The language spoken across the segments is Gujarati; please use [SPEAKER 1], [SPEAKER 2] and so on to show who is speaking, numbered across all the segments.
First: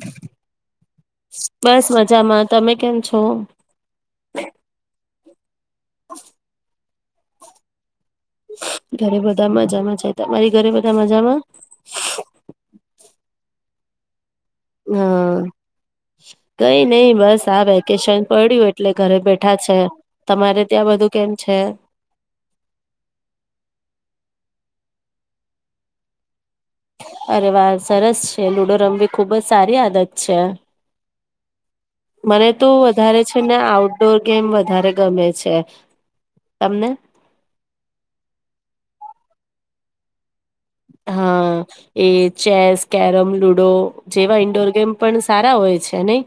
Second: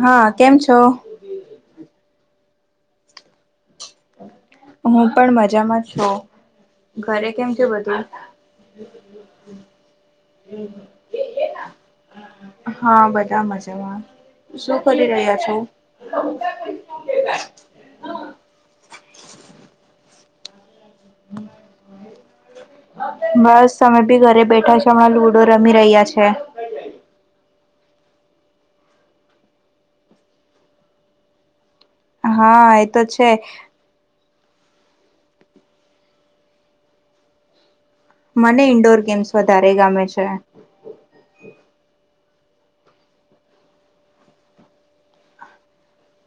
[SPEAKER 1] હા કેમ છો
[SPEAKER 2] બસ મજામાં તમે કેમ છો
[SPEAKER 1] હું પણ મરી જમા છો ઘરે કેમ કેું બધું
[SPEAKER 2] ઘરે બધા મજામાં જાય તમારી ઘરે બધા મજામાં
[SPEAKER 1] જવા
[SPEAKER 2] હા, કઈ નહીં, બસ આ વેકેશન પડ્યું એટલે ઘરે બેઠા છે. તમારે. ત્યાં બધું કેમ છે
[SPEAKER 1] બસ અમે ભી ઘરે બેઠા છે. હમણાં લુડો રમી રહ્યા છે.
[SPEAKER 2] અરે વાહ! સરસ છે. લૂડો રમવી ખુબ જ સારી આદત છે. મને તો વધારે છે ને આઉટડોર ગેમ વધારે ગમે છે તમને?
[SPEAKER 1] મને ઇન્ડોર ગેમ્સ વધારે ગમે છે.
[SPEAKER 2] હા એ ચેસ, કેરમ, લુડો જેવા ઈન્ડોર ગેમ પણ સારા હોય છે નહી.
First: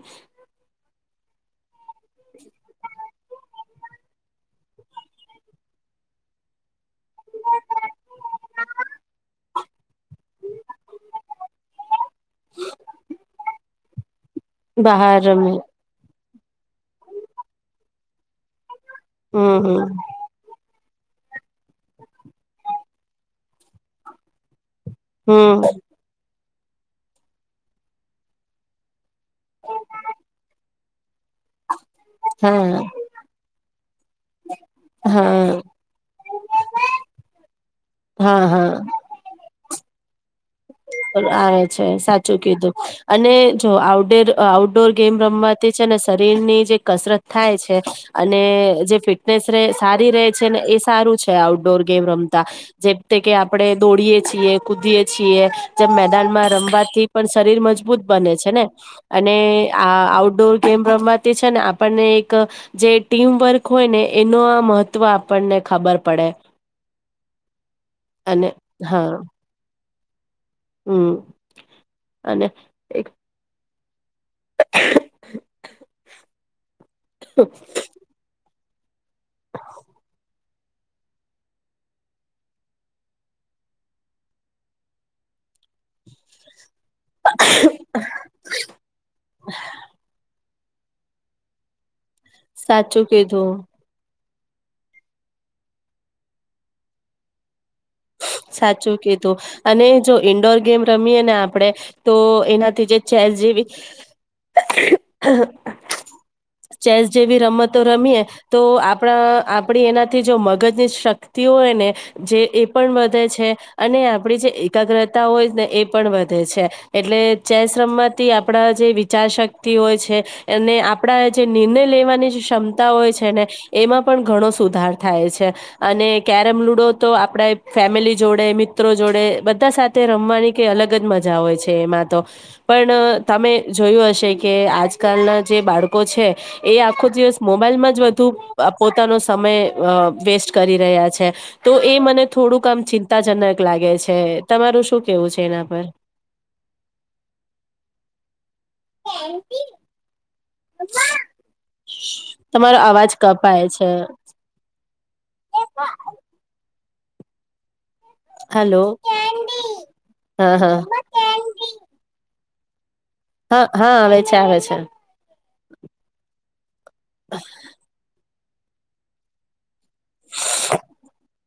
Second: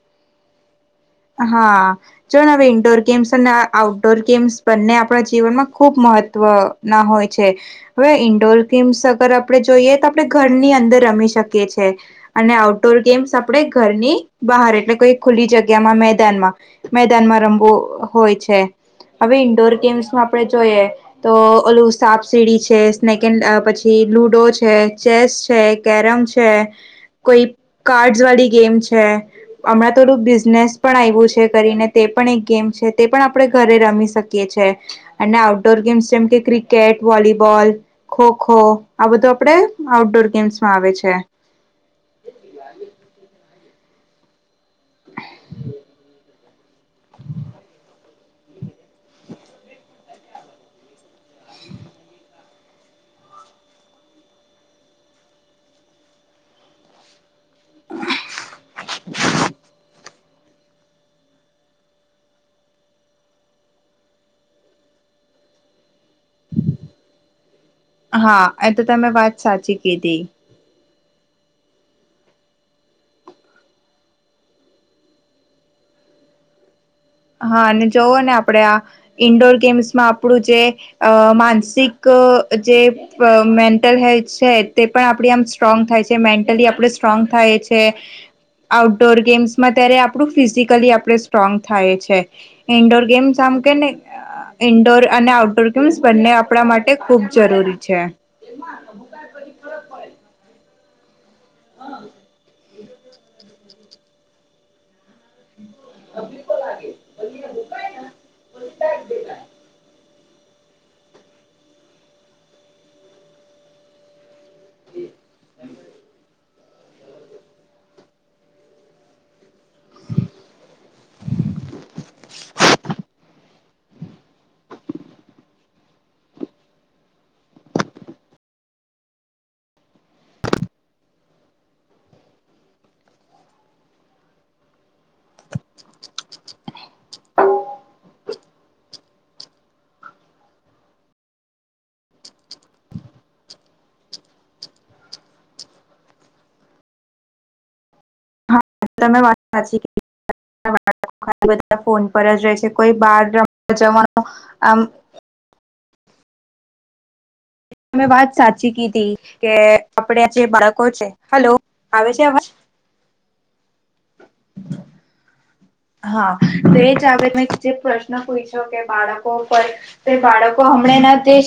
[SPEAKER 1] હા, જોને હવે ઈન્ડોર ગેમ્સ અને આઉટડોર ગેમ્સ બંને આપણા જીવનમાં ખુબ મહત્વ ના હોય છે. હવે ઈન્ડોર ગેમ્સ અગર આપણે જોઈએ તો આપણે ઘરની અંદર રમી શકીએ છે. અને આઉટડોર ગેમ્સ આપણે ઘરની બહાર એટલે કોઈ ખુલ્લી જગ્યા મેદાનમાં મેદાનમાં રમવું હોય છે. હવે
[SPEAKER 2] હમ
[SPEAKER 1] ઈન્ડોર
[SPEAKER 2] હમ
[SPEAKER 1] ગેમ્સમાં આપડે જોઈએ. તો ઓલું સાપ-સીડી છે સ્નેક એન્ડ પછી લુડો છે. ચેસ છે,
[SPEAKER 2] હમ
[SPEAKER 1] કેરમ છે. કોઈ કાર્ડ વાળી ગેમ છે, હમણાં તો નેક્સટ પણ આવ્યું છે. કરીને તે પણ એક ગેમ
[SPEAKER 2] હા
[SPEAKER 1] છે, તે પણ આપણે ઘરે રમી શકીએ છે. અને
[SPEAKER 2] હા
[SPEAKER 1] આઉટડોર ગેમ્સ જેમ કે ક્રિકેટ, વોલીબોલ,
[SPEAKER 2] હા
[SPEAKER 1] ખો-ખો
[SPEAKER 2] હા
[SPEAKER 1] આ બધું આપણે આઉટડોર ગેમ્સ.
[SPEAKER 2] આવે છે, સાચું કીધું અને આઉટડોર આઉટડોર ગેમ રમવાતી છે અને શરીર ની જે કસરત થાય છે. અને જે ફિટનેસ સારી રે છે ને, એ સારું છે. આઉટડોર ગેમ રમતા જેમતે કે આપણે દોડીએ છીએ, કૂદીએ છીએ. જેમ મેદાન માં રમવાથી પણ શરીર મજબૂત બને છે ને અને આ આઉટડોર ગેમ રમવાથી છે ને આપણને એક જે ટીમ વર્ક હોય ને એનો આ મહત્ત્વ આપણને ખબર પડે.
[SPEAKER 1] હા,
[SPEAKER 2] અને
[SPEAKER 1] એ તો તમે વાત સાચી કીધી. કીધી.
[SPEAKER 2] હમ્મ અને એક
[SPEAKER 1] હા, અને જવો ને આપ પડ્યા ઇન્ડોર ગેમ્સ માં આપણું જે અ માનસિક જે મેન્ટલ હેલ્થ છે, તે પણ આપણી આમ સ્ટ્રોંગ થાય છે મેન્ટલી આપણે સ્ટ્રોંગ થાય છે આઉટડોર ગેમ્સમાં ત્યારે આપણું ફીઝીક મેન્ટલી આપણે સ્ટ્રોંગ થાય છે. ઇન્ડોર
[SPEAKER 2] સાચું
[SPEAKER 1] ગેમ્સ
[SPEAKER 2] કીધું
[SPEAKER 1] આમ કેને ઇન્ડોર અને આઉટડોર ગેમ્સ બંને આપણા માટે ખૂબ જરૂરી છે.
[SPEAKER 2] સાચું કીધું અને જો ઈન્ડોર ગેમ રમીએ ને આપ આપણેે તો એનાથી જે ચેસ જેવી. [inaudible] ચેસ જેવી રમતો રમીએે તો આપણા આપડી એના થી જો મગજની શક્તિઓ હોય ને જે એ પણ તે છે અને આ આપડી જે એકાગ્રતા હોય ને એ પણ વધે છે. એટલે ચેસ રમવાંથી આપડા જે વિચારશક્તિ હોય છે અને આપણા જે નિર્ણય લેવાની જે ક્ષમતા હોય છે ને એમાં પણ ઘણો સુધાર થાય છે. અને કેરમ લુડો તો આપણે ફેમિલી જોડે મિત્રો જોડે બધા સાથે રમવાની કઈ અલગ જ મજા હોય છે એમાં તો પણ તમે જોયું હશે કે આજકાલના જે બાળકો છે એ આખો દિવસ મોબાઈલમાં જ વધુ પોતાનો સમય વેસ્ટ કરી રહ્યા છે તો એ મને થોડું કામ ચિંતાજનક લાગે છે તમારું શું કેવું છે એના પર?
[SPEAKER 1] હા તમે વાત સાચી કિંધી [unintelligible] બધા ફોન પર જ રહે છે
[SPEAKER 2] તમારો
[SPEAKER 1] કોઈ
[SPEAKER 2] અવાજ
[SPEAKER 1] બાર
[SPEAKER 2] કપાય
[SPEAKER 1] રમવા
[SPEAKER 2] છે
[SPEAKER 1] જવાનું આમ
[SPEAKER 2] [unintelligible]
[SPEAKER 1] મે વાત સાચી
[SPEAKER 2] હલો
[SPEAKER 1] કીધી કે આપડે જે
[SPEAKER 2] હા હા
[SPEAKER 1] બાળકો છે હલો આવે છે અવાજ?
[SPEAKER 2] હા હા આવે છે આવે છે.
[SPEAKER 1] હા. તો એ જ આપે મેં જે પ્રશ્ન પુછયું. જો કે બાળકો ઉપર તો બાળકો હમણાં [unintelligible] તે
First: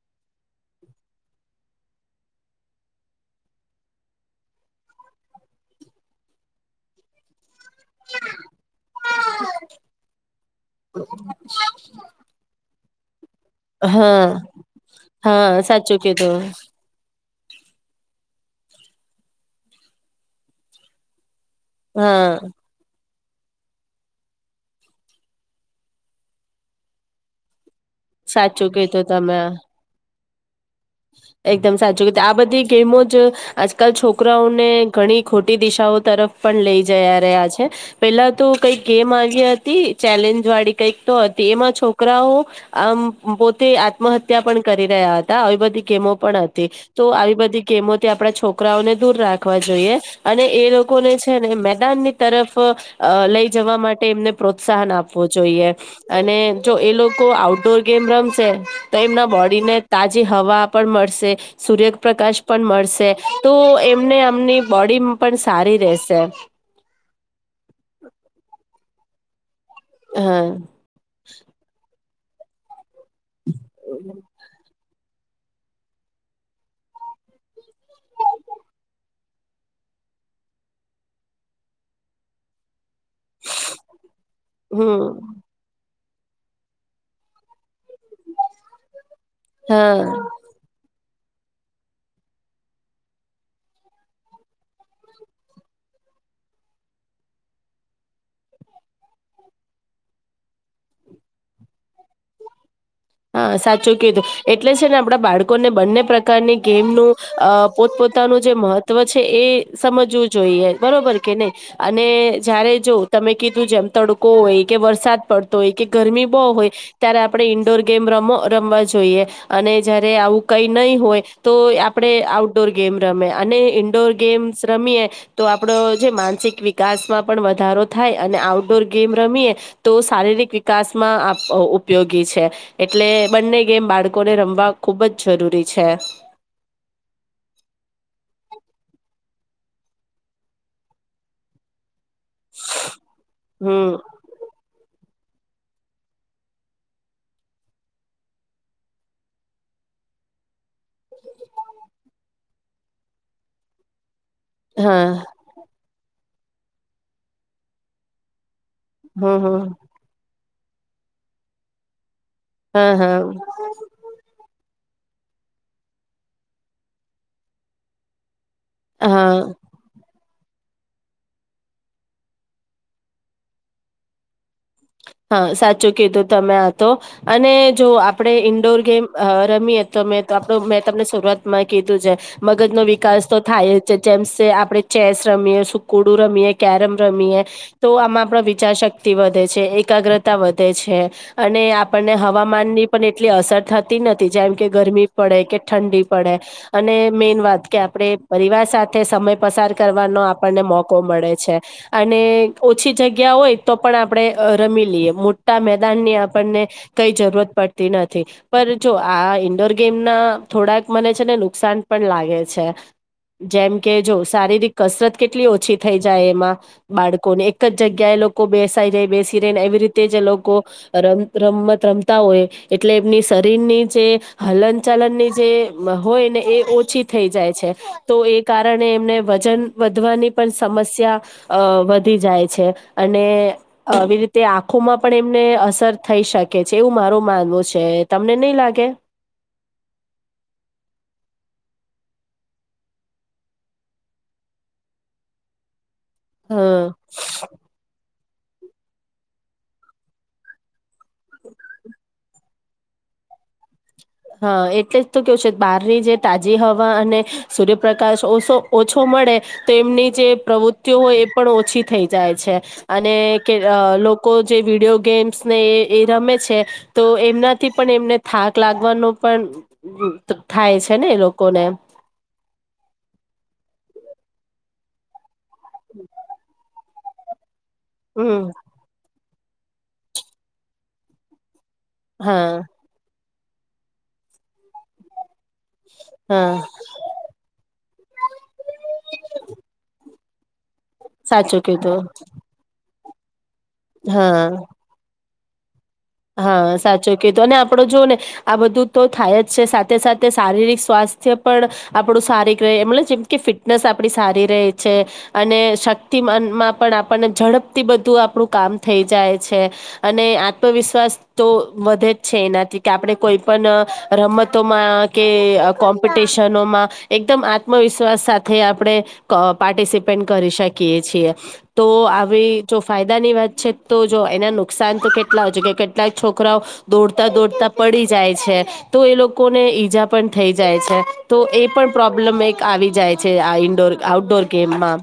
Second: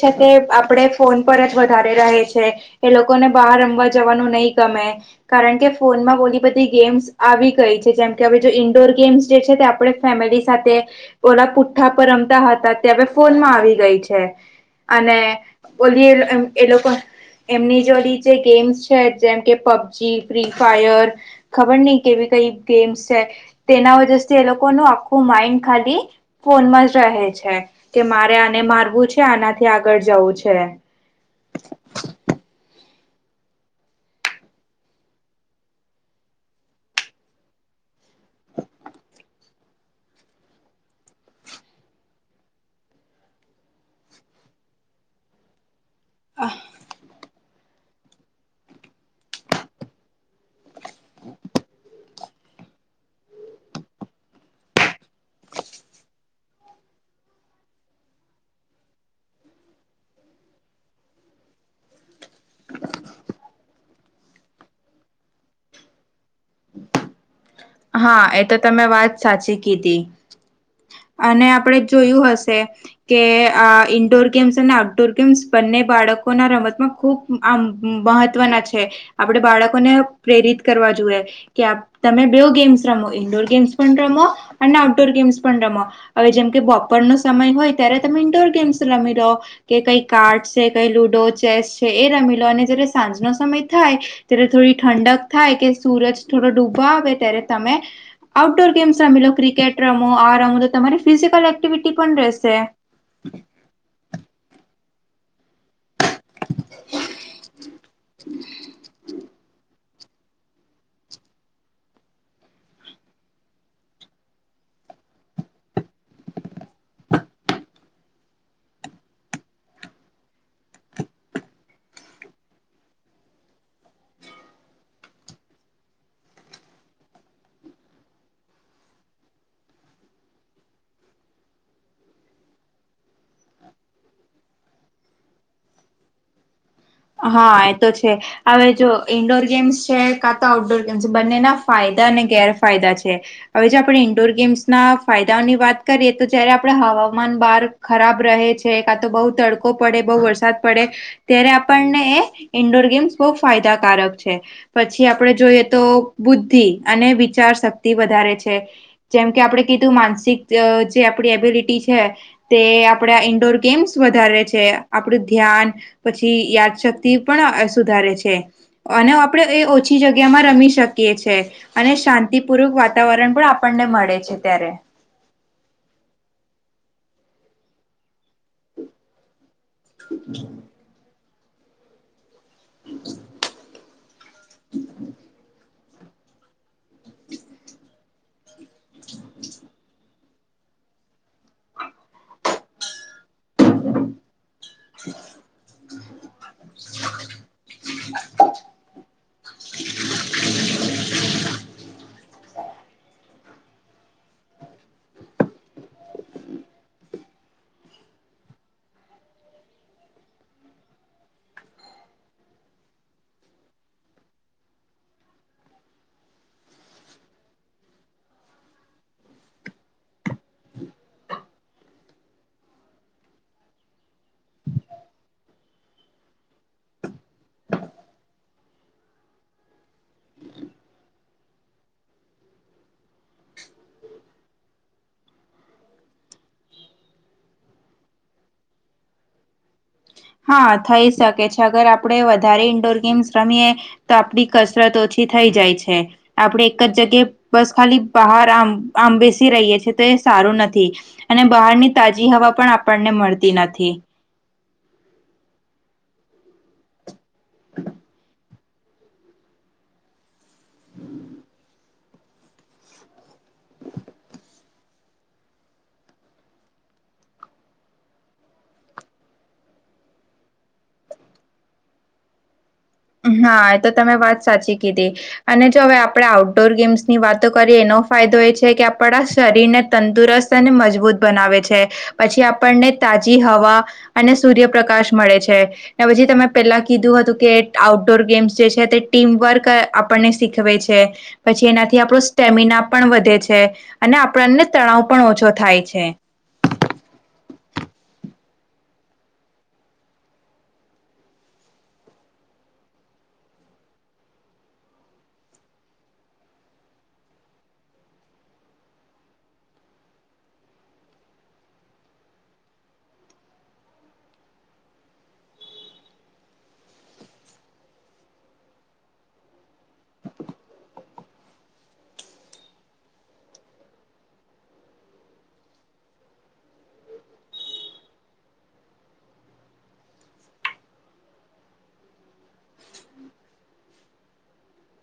[SPEAKER 1] આપણે ફોન પર જ વધારે રહે છે એ લોકોને બહાર રમવા જવાનું નહી ગમે કારણ કે ફોનમાં બોલી બધી ગેમ્સ આવી ગઈ છે જેમ કે હવે જો ઇન્ડોર ગેમ્સ જે છે તે આપણે ફેમિલી સાથે ઓલા પુઠ્ઠા પર રમતા હતા [unintelligible] ફોનમાં આવી ગઈ છે
[SPEAKER 2] હા
[SPEAKER 1] અને
[SPEAKER 2] હા સાચું
[SPEAKER 1] ઓલી
[SPEAKER 2] કીધું
[SPEAKER 1] એ લોકો એમની જોડી જે ગેમ્સ છે જેમ કે પબજી ફ્રી ફાયર ખબર નહી
[SPEAKER 2] હા
[SPEAKER 1] કેવી રીતે એ ગેમ્સ તેના તે લોકો ન આખું માઈન્ડ ખાલી ફોનમાં જ રહે છે કે મારે આને
[SPEAKER 2] સાચું કીધું
[SPEAKER 1] મારવું છે
[SPEAKER 2] તમે
[SPEAKER 1] આનાથી આગળ જવું છે [unintelligible]
[SPEAKER 2] એકદમ સાચું આ બધી ગેમો જ આજકાલ છોકરાઓને ઘણી ખોટી દિશાઓ તરફ પણ લઈ જયા રહ્યા છે પેલા તો કઈક ગેમ આવ ચેલેન્જ વાળી કઈક તો હતી એમાં છોકરાઓ આમ પોતે આત્મહત્યા પણ કરી રહ્યા હતા આવી બધી ગેમો પણ હતી તો આવી બધી કેમોતે આપણા છોકરાઓને દૂર રાખવા જોઈએ અને એ લોકો કોને છે ને મેદાન ની તરફ લઈ જવા માટે એમને પ્રોત્સાહન આપે આપો જોઈએ અને જો એ લોકો આઉટડોર ગેમ રમશે તો એમના બોડીને તાજી હવા મળશે સૂર્યપ્રકાશ પણ મળશે તો એમને એમની બોડી પણ સારી રહેશે
[SPEAKER 1] હા એ તો તમે વાત સાચી
[SPEAKER 2] હા
[SPEAKER 1] અને આપણે જોયું હશે કે ઇન્ડોર ગેમ્સ ને ર ગમ્ બંને બાળકોના રમતમાં ખૂબ આ મહત્વના છે આપડે બાળકોને પ્રેરિત કરવા જોઈએ કે તમે બ ગેમસ ઇન્ટોર ગેમસ પનમો અનેન્
[SPEAKER 2] હમ
[SPEAKER 1] અઉ્ટોર ગેમસ પ્રમો હવે જેમ કે બપરનોો સમય હોય ત્યારે તમે ઇન્ડોર ગેમ્સ રમી લો કે કઈ
[SPEAKER 2] હા
[SPEAKER 1] કાર્ડ છે કઈ લુડો ો ચેસ છે એ રમી લો અને જયારે સાંજ ન સમય થાય ત્યારે થોડી ઠંડક થાય કે સૂરજ થોડો ડૂબો આવે ત્યારે તમે આઉટડોર ગેમ્સ રમી લો ક્રિકેટ રમો આ રમો તો તમારી ફિઝિકલ એક્ટિવિટી પણ રહેશે
[SPEAKER 2] હા સાચું કીધું એટલે છે ને આપ બ લોકોને બંને પ્રકારની ગેમનું અ પોતપોતાનું જે મહત્વ છે એ સમજવું જોઈએ બરોબર કે નહી અને જય્યારે જો તમે કીધું જેમ તડકો હોય કે વરસાદ પડતો હોય કે ગરમી બહુ હોય ત્યારે આપણે ઈન્ડોર ર રમવા જોઈએ અને જયારે આવું કઈ નહી હોય તો આપડે આઉટડોર ગેમ રમે અને ઈન્ડોર ગેમ્સ રમીએ તો આપડો જે માનસિક વિકાસમાં પણ વધારો થાય અને આઉટડોર ગેમ રમીએ તો શારીરિક વિકાસમાં ઉપયોગી છે એટલે બંને ગેમ બાળકોને રમવા ખૂબ જ જરૂરી છે
[SPEAKER 1] હા એ તો છે હવે જો ઇન્ડોર ગેમ્સ છે કા તો આઉટડોર ગેમ્સ છે બંને ના ફાયદા અને ગેરફાયદા છે હવે જે
[SPEAKER 2] હમ
[SPEAKER 1] આપણે ઇન્ડોર ગેમ્સ ના ફાયદાઓની વાત કરીએ તો જયારે આપડ હવામાન બહાર ખરાબ રહે છે કા તો બહુ તડકો પડે બહુ વરસાદ પડે ત્યારે ન્ડોર ગેમ્સ બહુ ફાયદકારક છે પછી
[SPEAKER 2] હા
[SPEAKER 1] આપડે જોઈએ તો બુદ્ધિ અને વિચાર શક્તિ વધારે છે જેમ
[SPEAKER 2] હમ
[SPEAKER 1] કે આપડણે
[SPEAKER 2] હમ
[SPEAKER 1] કીધું માનસિક જે આપણી એબિલિટી છે તે
[SPEAKER 2] હા હા
[SPEAKER 1] આપડા ઈન્ડોર ગેમ્સ વધારે છે આપડું ધ્યાન પછી યાદશક્તિ પણ સુધારે છે અને
[SPEAKER 2] હા
[SPEAKER 1] આપડે એ ઓછી જગ્યા ્યામાં રમી શકીએ છે અને શાંતિપૂર્વક વાતાવરણ પણ આપણને મળે છે ત્યારે
[SPEAKER 2] હા સાચું કીધું તમે આ તો અને જો આપણે ઇન્ડોર ગેમ રમીએ તો મેં તો આપડો મેં તમને શરૂઆત માં કીધું છે મગજ નો વિકાસ તો થાય જ છે જેમ આપણે ચે શ રમીએ કોડું રમીએે કેરમ રમીએ તો આમાં આપ ા શક્તિ વધે છે એક તા વધે છે અને આપણને હવામાનની પણ એટલી અસર થતી નથી જેમ કે ગરમી પડે કે ઠંડી પડે અને મેન વાત કે આપડ પરિવાર સાથે સમય પસાર કરવાનો આપણને મોકો મળે છે અને ઓછી જગ્યા હોય તો પણ આપણે રમી લઈએ મોટા મેદાન ની આપણને કઈ જરૂરત પડતી નથી પણ જો આ ઈન્ડોર ગેમ ના થોડાક મને છે ને નુકસાન પણ લાગે છે જેમ કે જો શારીરિક કસરત કેટલી ઓછી થઈ જાય એમાં બાળકોને એક જ જગ્યા એ લોકો બેસાય જાય બેસી એવી રીતે જે લોકો રમ રમત રમતા હોય એટલે એમની શરીરની જે હલન ચલનની જે હોય ને એ ઓછી થઈ જાય છે તો એ કારણે એમને વજન વધવાની પણ સમસ્યા વધી જાય છે અને આવી રી તે આંખોમાં પણ એમને અસર થઈ શકે છે એવું મારું માનવું છે તમને નહી લાગે
[SPEAKER 1] હા થઈ શકે છે અગર આપડણે વધારે ઇન્ડોર ગેમ્સ રમીએ તો આપડી કસરત ઓછી થઈ જાય છે આપણેે એક
[SPEAKER 2] હ
[SPEAKER 1] જ જગ્યાએ બસ ખાલી બહાર આં આં બેસી રહીએ છ છેએ તો એ સારું નથી અને બહાર ની તાજી હવા પણ આપણને મળતી નથી
[SPEAKER 2] હા એટલે જ તો કેવું છે બહારની જે તાજી હવા અને સૂર્યપ્રકાશ ઓસો ઓછો મળે તો એમની જે પ્રવૃત્તિઓ હોય એ પણ ઓછી થઈ જાય છે અને લોકો જે વિડીિયો ગેમ્સ ને એ રમે છે તો એમનાથી પણ એમને થાક લાગે ન પણ થાય છે ને એ લોકોને
[SPEAKER 1] હા એ તો તમે વાત સાચી કીધી અને જો હવે આપણે આઉટડોર ગેમ્સ ની વાતો કરી એનો ફાયદો
[SPEAKER 2] હમ
[SPEAKER 1] એ છે કે આપણા શરીર ને તંદુરસ્ત અને મજબૂત બનાવે છે પછી
[SPEAKER 2] હા
[SPEAKER 1] આપણને તા આ હવા અને સૂર્યપ્રકાશ મળે છે પછી તમે
[SPEAKER 2] હા
[SPEAKER 1] પેલા કીધું હતું કે ર ગેમ્સ જે છે તે ટીમ વર્ક આપણને સીખવે છે
[SPEAKER 2] સાચું
[SPEAKER 1] પછી એનાથી
[SPEAKER 2] કીધું
[SPEAKER 1] આપણો સ્ટેમિના પણ વધે છે અને
[SPEAKER 2] હા
[SPEAKER 1] આપણને તણાવ પણ ઓછો થાય છે
[SPEAKER 2] હા સાચો કતો અને આપડો જો ને આ બધું તો થાય જ છે સાથે સાથે શારીરિક સ્વાસ્થ્ય પણ આપણું સારી રહે મ જેમ કે ફિટનેસ આપણી સારી રહે છે અને શક્તિ મનમાં પણ આપણને ઝડપથી બધું આપણું કામ થઈ જાય છે અને આત્મવિશસ શ્વાસ તો વધે જ છે એનાથી કે આપણે કોઈ પણ રમતોમાં કે કોમ્પિટિશનોમાં એકદમ આત્મવિશ્વાસ સાથે આપણે પાર્ટિસિપેટ કરી શકીએ છીએ તો આવી જો ફાયદાની વાત છે તો જો એના નુકસાન તો કેટલા હોય છે કે કેટલાક છોકરાઓ દોડતા દોડતા પડી જાય છે તો એ લોકોને ઈજા પણ થઈ જાય છે તો એ પણ પ્રોબ્લેમ એક આવી જાય છે આ ઇડોર આઉટડોર ગેમમાં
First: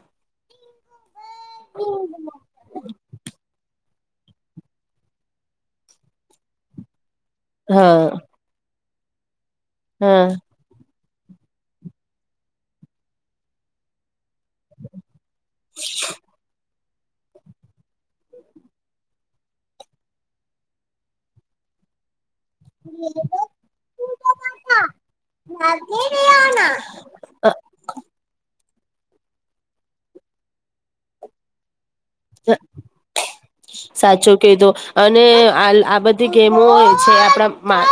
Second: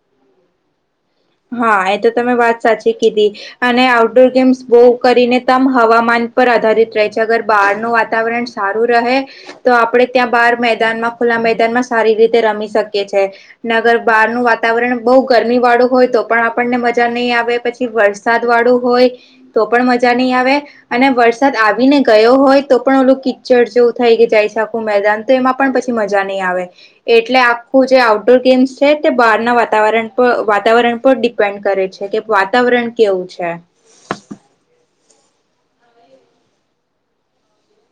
[SPEAKER 1] હા એ તો તમે વાત સાચી કીધી અને આઉડોર ગેમ્સ બહુ કરીને ત હવામાન પર આધારિત રહે ગર બહાર ન
[SPEAKER 2] હા
[SPEAKER 1] વાતાવરણ સા રહે તો આપડે
[SPEAKER 2] હા
[SPEAKER 1] ત્યાં બાર મેદાનમાં ખુલ્લા મેદાન માં સારી રીતે રમી શકે છે નગર બાર નું વાતાવરણ બહુ ગરમી વાળું હોય તો આપણને મજા નહીં આવે પછી વરસાદ વાળું હોય તો પણ મજા નહીં આવે અને વરસાદ આવીને ગયો હોય તો પણ ઓલું કિચડ જેવું થાય કે જાય શ આખું મેદાન તો એમાં પણ પછી મજા નહીં આવે એટલે આખું જે આઉટડોર ગેમ્સ છે તે બહારના વાતાવરણ પર વાતાવરણ પર ડિપેન્ડ કરે છે કે વાતાવરણ કેવું છે.
[SPEAKER 2] સાચો કધો અને આ આ બધી ગેમો હોય જે આપણા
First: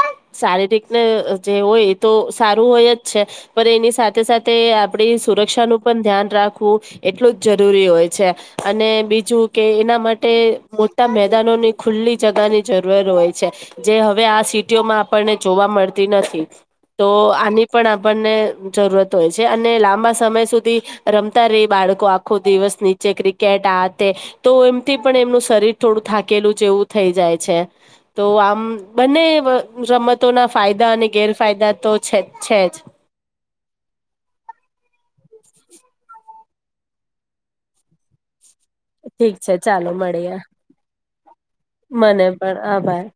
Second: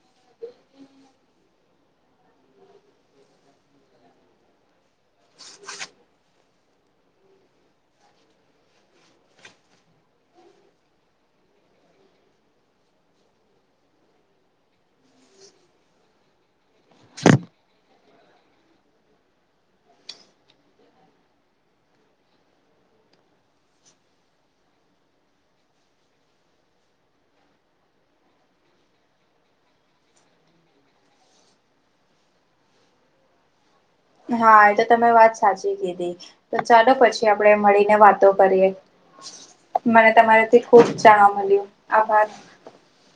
[SPEAKER 2] શારીરિકને જે હોય તો સારું હોય જ છે પણ એની સાથે સાથે [inaudible] આપણી સુરક્ષાનું પણ ધ્યાન રાખ ખું એટલું જ જરૂરી હોય છે અને બીજું કે એના માટે મોટા મેદાનોની ખુલ્લી જગાની જરૂર હોય છે જે હવે આ સિટીઓમાં આપણને જોવા મળતી નથી તો આની પણ આપણને જરૂરત હોય છે અને લાંબા સમય સુધી રમતા રહી બાળકો આખો દિવસ નીચે ક્રિકેટ આ તો એમથી પણ એમનું શરીર થોડું થાકેલું જેવું થઈ જાય છે તો આમ બંને રમતોના ફાયદા અને ગેરફાયદા તો છે છે જ
[SPEAKER 1] હા એ તો તમે વાત સાચી કીધી તો ચાલો પછી આપણેે મળીને વાતો કરીએ
[SPEAKER 2] ઠીક છે ચાલો
[SPEAKER 1] મને
[SPEAKER 2] મળીએ
[SPEAKER 1] તમારેથી ખુબ જામ
[SPEAKER 2] મને પણ આભાર